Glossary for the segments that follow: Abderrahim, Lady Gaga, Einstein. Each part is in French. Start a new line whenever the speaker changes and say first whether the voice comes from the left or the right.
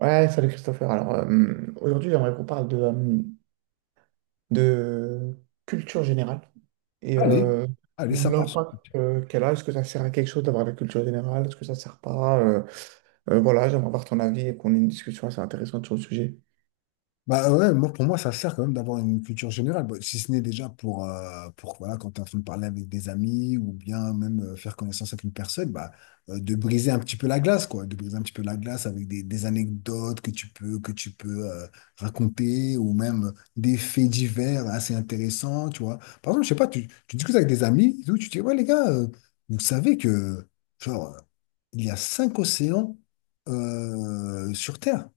right: Ouais, salut Christopher. Alors, aujourd'hui, j'aimerais qu'on parle de culture générale et
left: Allez,
right: euh,
left: allez, ça part
right: l'impact qu'elle a. Est-ce que ça sert à quelque chose d'avoir la culture générale? Est-ce que ça sert pas? Voilà, j'aimerais avoir ton avis et qu'on ait une discussion assez intéressante sur le sujet.
left: bah ouais, moi, pour moi, ça sert quand même d'avoir une culture générale. Bah, si ce n'est déjà pour voilà, quand tu es en train de parler avec des amis ou bien même faire connaissance avec une personne, bah, de briser un petit peu la glace, quoi, de briser un petit peu la glace avec des anecdotes que tu peux raconter ou même des faits divers assez intéressants, tu vois. Par exemple, je sais pas, tu discutes avec des amis, et tout, tu dis, ouais, les gars, vous savez que, genre, il y a cinq océans sur Terre.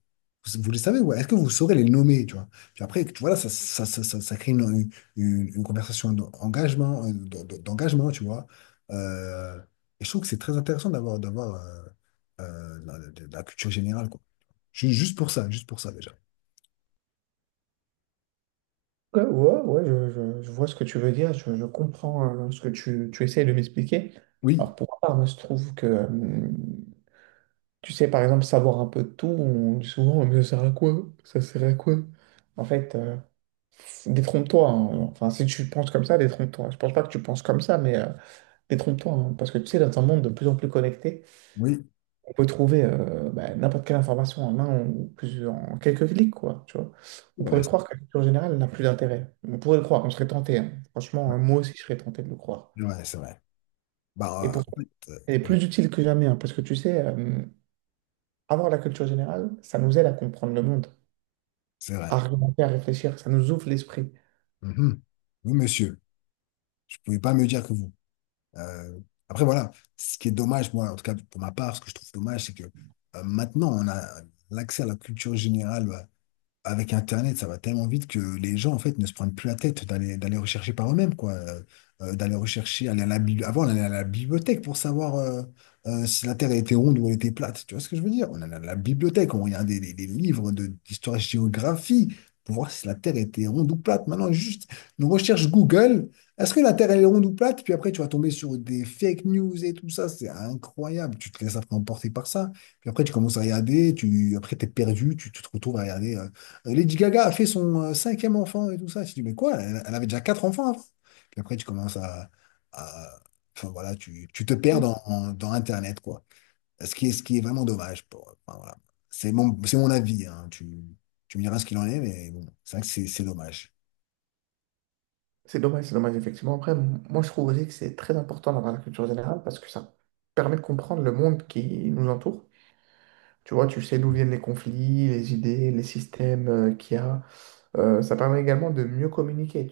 left: Vous les savez, ouais. Est-ce que vous saurez les nommer, tu vois? Puis après, tu vois, là, ça crée une conversation d'engagement, d'engagement, tu vois. Euh, et je trouve que c'est très intéressant d'avoir la culture générale, quoi. Juste pour ça, déjà.
right: Ouais, ouais, ouais, je vois ce que tu veux dire, je comprends ce que tu essayes de m'expliquer.
left: Oui,
right: Alors, pour ma part, moi, je trouve que, tu sais, par exemple, savoir un peu de tout, on dit souvent, mais ça sert à quoi? Ça sert à quoi? En fait, détrompe-toi, hein. Enfin, si tu penses comme ça, détrompe-toi. Je pense pas que tu penses comme ça, mais détrompe-toi, hein. Parce que tu sais, dans un monde de plus en plus connecté,
left: oui.
right: on peut trouver bah, n'importe quelle information en un ou plusieurs, en quelques clics, quoi. Tu vois. On
left: Ouais,
right: pourrait
left: c'est
right: croire que la culture générale n'a plus d'intérêt. On pourrait le croire, on serait tenté, hein. Franchement,
left: ouais,
right: hein, moi aussi, je serais tenté de le croire.
left: ouais, c'est vrai.
right: Et
left: Bah, en
right: pourtant,
left: fait,
right: elle est
left: ouais,
right: plus utile que jamais, hein, parce que tu sais, avoir la culture générale, ça nous aide à comprendre le monde,
left: c'est
right: à
left: vrai.
right: argumenter, à réfléchir, ça nous ouvre l'esprit.
left: Mhm. Oui, monsieur. Je ne pouvais pas me dire que vous. Euh, Après, voilà, ce qui est dommage, moi, en tout cas pour ma part, ce que je trouve dommage, c'est que maintenant, on a l'accès à la culture générale. Bah, avec Internet, ça va tellement vite que les gens, en fait, ne se prennent plus la tête d'aller rechercher par eux-mêmes, quoi. D'aller rechercher, aller à la avant, on allait à la bibliothèque pour savoir si la Terre était ronde ou elle était plate. Tu vois ce que je veux dire? On allait à la bibliothèque, on regardait des livres d'histoire-géographie pour voir si la Terre était ronde ou plate. Maintenant, juste une recherche Google, est-ce que la Terre, elle est ronde ou plate? Puis après, tu vas tomber sur des fake news et tout ça. C'est incroyable. Tu te laisses après emporter par ça. Puis après, tu commences à regarder, après, t'es perdu, tu te retrouves à regarder. Lady Gaga a fait son cinquième enfant et tout ça. Je dis, mais quoi? Elle avait déjà quatre enfants avant. Puis après, tu commences à- enfin voilà, tu te perds dans Internet, quoi. Ce ce qui est vraiment dommage. Enfin, voilà. C'est mon avis, hein. Tu me diras ce qu'il en est, mais bon, c'est vrai que c'est dommage.
right: C'est dommage, effectivement. Après, moi, je trouve aussi que c'est très important d'avoir la culture générale parce que ça permet de comprendre le monde qui nous entoure. Tu vois, tu sais d'où viennent les conflits, les idées, les systèmes qu'il y a. Ça permet également de mieux communiquer.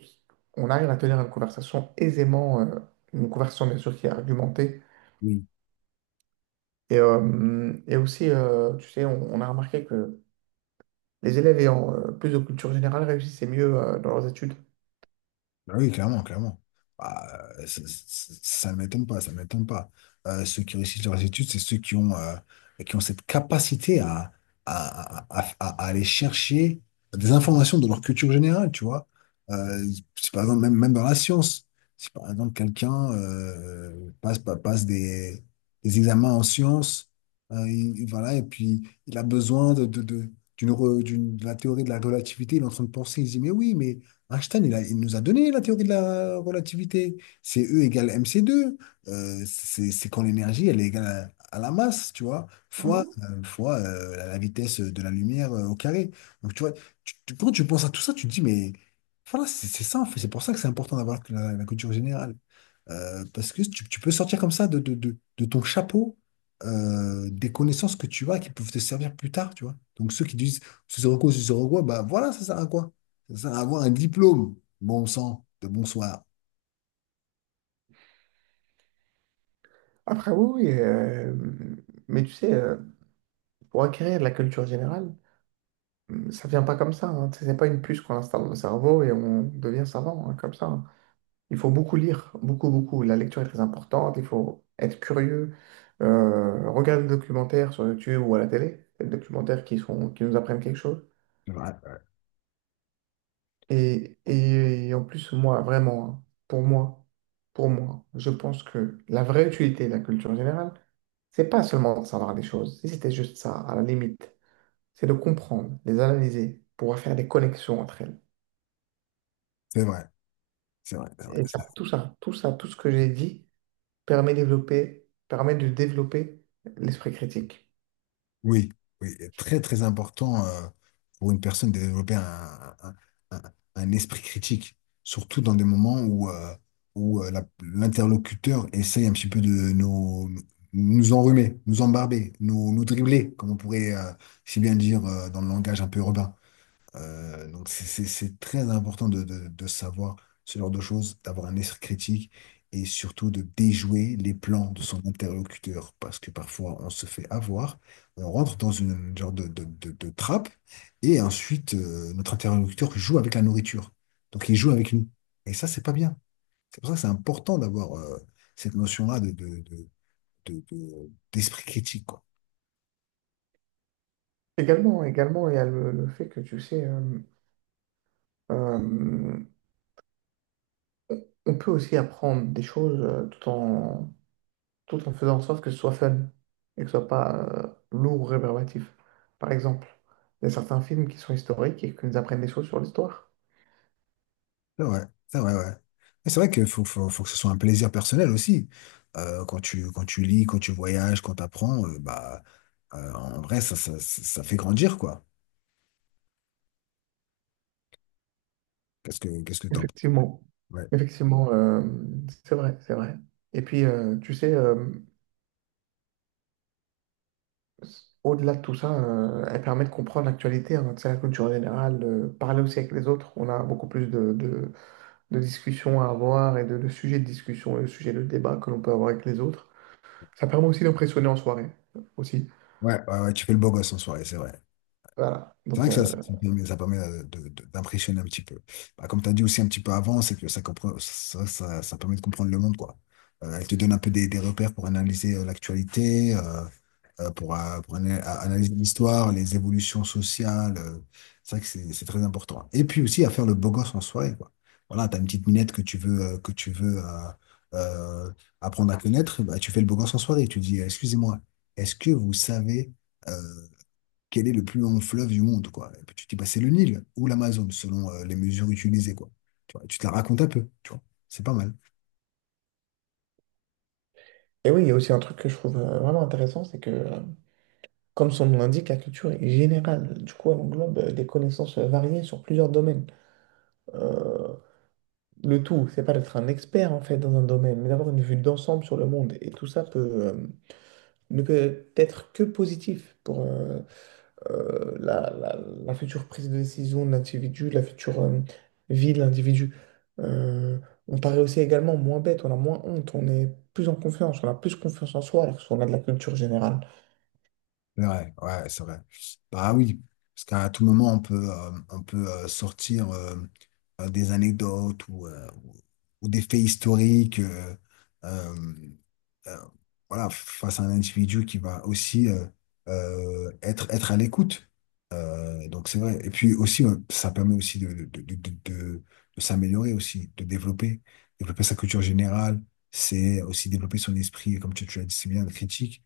right: On arrive à tenir une conversation aisément, une conversation bien sûr qui est argumentée.
left: Oui.
right: Et aussi, tu sais, on a remarqué que les élèves ayant plus de culture générale réussissaient mieux dans leurs études.
left: Bah oui, clairement, clairement. Bah, ça ne m'étonne pas, ça ne m'étonne pas. Ceux qui réussissent leurs études, c'est ceux qui ont cette capacité à aller chercher des informations de leur culture générale, tu vois. Euh, Si par exemple, même, même dans la science, si par exemple quelqu'un passe des examens en sciences, voilà, et puis il a besoin de la théorie de la relativité, il est en train de penser, il se dit, mais oui, mais Einstein, il nous a donné la théorie de la relativité. C'est E=mc². C'est quand l'énergie, elle est égale à la masse, tu vois, fois, fois la vitesse de la lumière au carré. Donc, tu vois, quand tu penses à tout ça, tu te dis, mais voilà, c'est ça, en fait. C'est pour ça que c'est important d'avoir la culture générale. Parce que tu peux sortir comme ça de ton chapeau des connaissances que tu as qui peuvent te servir plus tard, tu vois. Donc ceux qui disent ce sera quoi, bah voilà, ça sert à quoi? Ça sert à avoir un diplôme. Bon sang, de bonsoir.
right: Après, oui, oui, mais tu sais, pour acquérir de la culture générale, ça vient pas comme ça, hein. Tu sais, c'est pas une puce qu'on installe dans le cerveau et on devient savant hein, comme ça, hein. Il faut beaucoup lire, beaucoup, beaucoup. La lecture est très importante, il faut être curieux, regarder des documentaires sur YouTube ou à la télé, des documentaires qui sont, qui nous apprennent quelque chose.
left: C'est vrai, ouais.
right: Et, en plus, moi, vraiment, hein, pour moi, je pense que la vraie utilité de la culture générale, c'est pas seulement de savoir des choses, si c'était juste ça, à la limite, c'est de comprendre, les analyser, pouvoir faire des connexions entre elles.
left: C'est vrai, c'est vrai, c'est vrai.
right: Et ça, tout ça, tout ça, tout ce que j'ai dit, permet de développer l'esprit critique.
left: Oui, oui, et très très important pour une personne de développer un- un esprit critique, surtout dans des moments où, l'interlocuteur essaye un petit peu de nous, nous enrhumer, nous embarber, nous dribbler, comme on pourrait si bien dire dans le langage un peu urbain. Donc c'est très important de savoir ce genre de choses, d'avoir un esprit critique et surtout de déjouer les plans de son interlocuteur parce que parfois on se fait avoir, on rentre dans une genre de trappe et ensuite notre interlocuteur joue avec la nourriture. Donc il joue avec nous. Et ça, c'est pas bien. C'est pour ça que c'est important d'avoir cette notion-là d'esprit critique, quoi.
right: Également, également, il y a le fait que, tu sais, euh, on peut aussi apprendre des choses tout en, tout en faisant en sorte que ce soit fun et que ce soit pas lourd ou rébarbatif. Par exemple, il y a certains films qui sont historiques et qui nous apprennent des choses sur l'histoire.
left: C'est vrai, ouais. Et c'est vrai qu'il faut, faut, faut que ce soit un plaisir personnel aussi. Quand quand tu lis, quand tu voyages, quand tu apprends, bah, en vrai, ça fait grandir, quoi. Qu'est-ce que t'en...
right: Effectivement,
left: Ouais.
right: effectivement, c'est vrai, c'est vrai. Et puis, tu sais, au-delà de tout ça, elle permet de comprendre l'actualité, hein, tu sais, la culture générale, parler aussi avec les autres. On a beaucoup plus de, de discussions à avoir et de sujets de discussion, de sujets de débat que l'on peut avoir avec les autres. Ça permet aussi d'impressionner en soirée, aussi.
left: Ouais, ouais, ouais, tu fais le beau gosse en soirée, c'est vrai.
right: Voilà.
left: C'est
right: Donc,
left: vrai que ça ça permet d'impressionner un petit peu. Bah, comme tu as dit aussi un petit peu avant, c'est que ça, comprend, ça permet de comprendre le monde, quoi. Elle te donne un peu des repères pour analyser l'actualité. À analyser l'histoire, les évolutions sociales. C'est vrai que c'est très important. Et puis aussi à faire le beau gosse en soirée, quoi. Voilà, t'as une petite minette que tu veux, euh, apprendre à connaître, bah, tu fais le beau gosse en soirée. Tu dis, excusez-moi, est-ce que vous savez euh, quel est le plus long fleuve du monde, quoi? Et puis tu dis, bah, c'est le Nil ou l'Amazone, selon les mesures utilisées, quoi. Tu vois, tu te la racontes un peu, tu vois. C'est pas mal.
right: et oui, il y a aussi un truc que je trouve vraiment intéressant, c'est que, comme son nom l'indique, la culture est générale. Du coup, elle englobe des connaissances variées sur plusieurs domaines. Euh, le tout, c'est pas d'être un expert en fait dans un domaine, mais d'avoir une vue d'ensemble sur le monde. Et tout ça peut, ne peut être que positif pour la, la future prise de décision de l'individu, la future vie de l'individu. Euh, on paraît aussi également moins bête, on a moins honte, on est plus en confiance, on a plus confiance en soi alors qu'on a de la culture générale.
left: C'est vrai, ouais, c'est vrai. Bah oui, parce qu'à tout moment, on peut, sortir des anecdotes ou des faits historiques. Euh, euh, voilà, face à un individu qui va aussi être à l'écoute. Donc c'est vrai. Et puis aussi, ça permet aussi de s'améliorer aussi, de développer, développer sa culture générale. C'est aussi développer son esprit, comme tu l'as dit si bien, critique,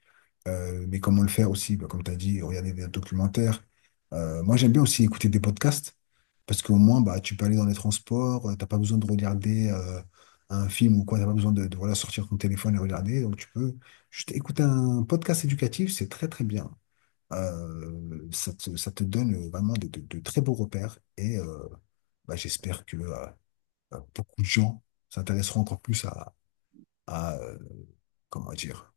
left: mais comment le faire aussi? Bah, comme tu as dit, regarder des documentaires. Moi, j'aime bien aussi écouter des podcasts parce qu'au moins, bah, tu peux aller dans les transports, t'as pas besoin de regarder un film ou quoi, t'as pas besoin voilà, sortir ton téléphone et regarder. Donc, tu peux juste écouter un podcast éducatif, c'est très, très bien. Ça te donne vraiment de très beaux repères et bah, j'espère que bah, beaucoup de gens s'intéresseront encore plus à, euh, comment dire,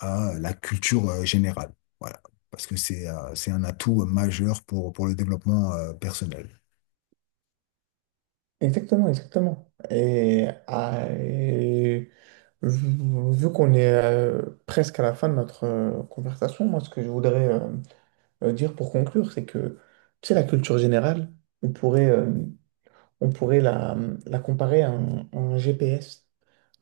left: à la culture générale. Voilà. Parce que c'est un atout majeur pour le développement personnel.
right: Exactement, exactement. Et, ah, et vu vu qu'on est presque à la fin de notre conversation, moi, ce que je voudrais dire pour conclure, c'est que, tu sais, la culture générale, on pourrait, euh, on pourrait la, la comparer à un GPS.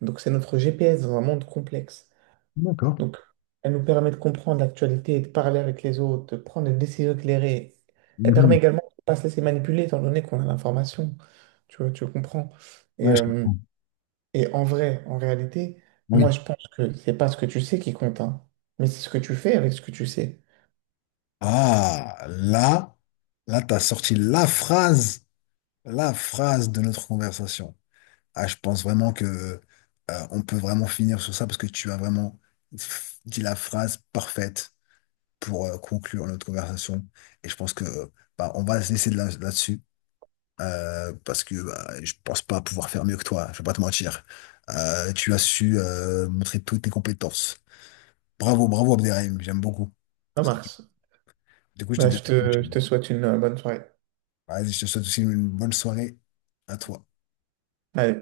right: Donc, c'est notre GPS dans un monde complexe.
left: D'accord.
right: Donc, elle nous permet de comprendre l'actualité, de parler avec les autres, de prendre des décisions éclairées. Elle permet
left: Mhm.
right: également de ne pas se laisser manipuler, étant donné qu'on a l'information. Tu vois, tu comprends. Et,
left: Ouais, je
right: euh,
left: comprends.
right: et en vrai, en réalité, moi,
left: Oui.
right: je pense que c'est pas ce que tu sais qui compte, hein, mais c'est ce que tu fais avec ce que tu sais.
left: Ah, là, là, t'as sorti la phrase de notre conversation. Ah, je pense vraiment que on peut vraiment finir sur ça parce que tu as vraiment dit la phrase parfaite pour conclure notre conversation. Et je pense que bah, on va se laisser là-dessus parce que bah, je pense pas pouvoir faire mieux que toi. Je vais pas te mentir. Tu as su montrer toutes tes compétences. Bravo, bravo Abderrahim. J'aime beaucoup.
right: Ça
left: Parce que,
right: marche.
left: du coup, je te
right: Bah,
left: dis,
right: je te souhaite une bonne soirée.
left: vas-y, je te souhaite aussi une bonne soirée à toi.
right: Ouais.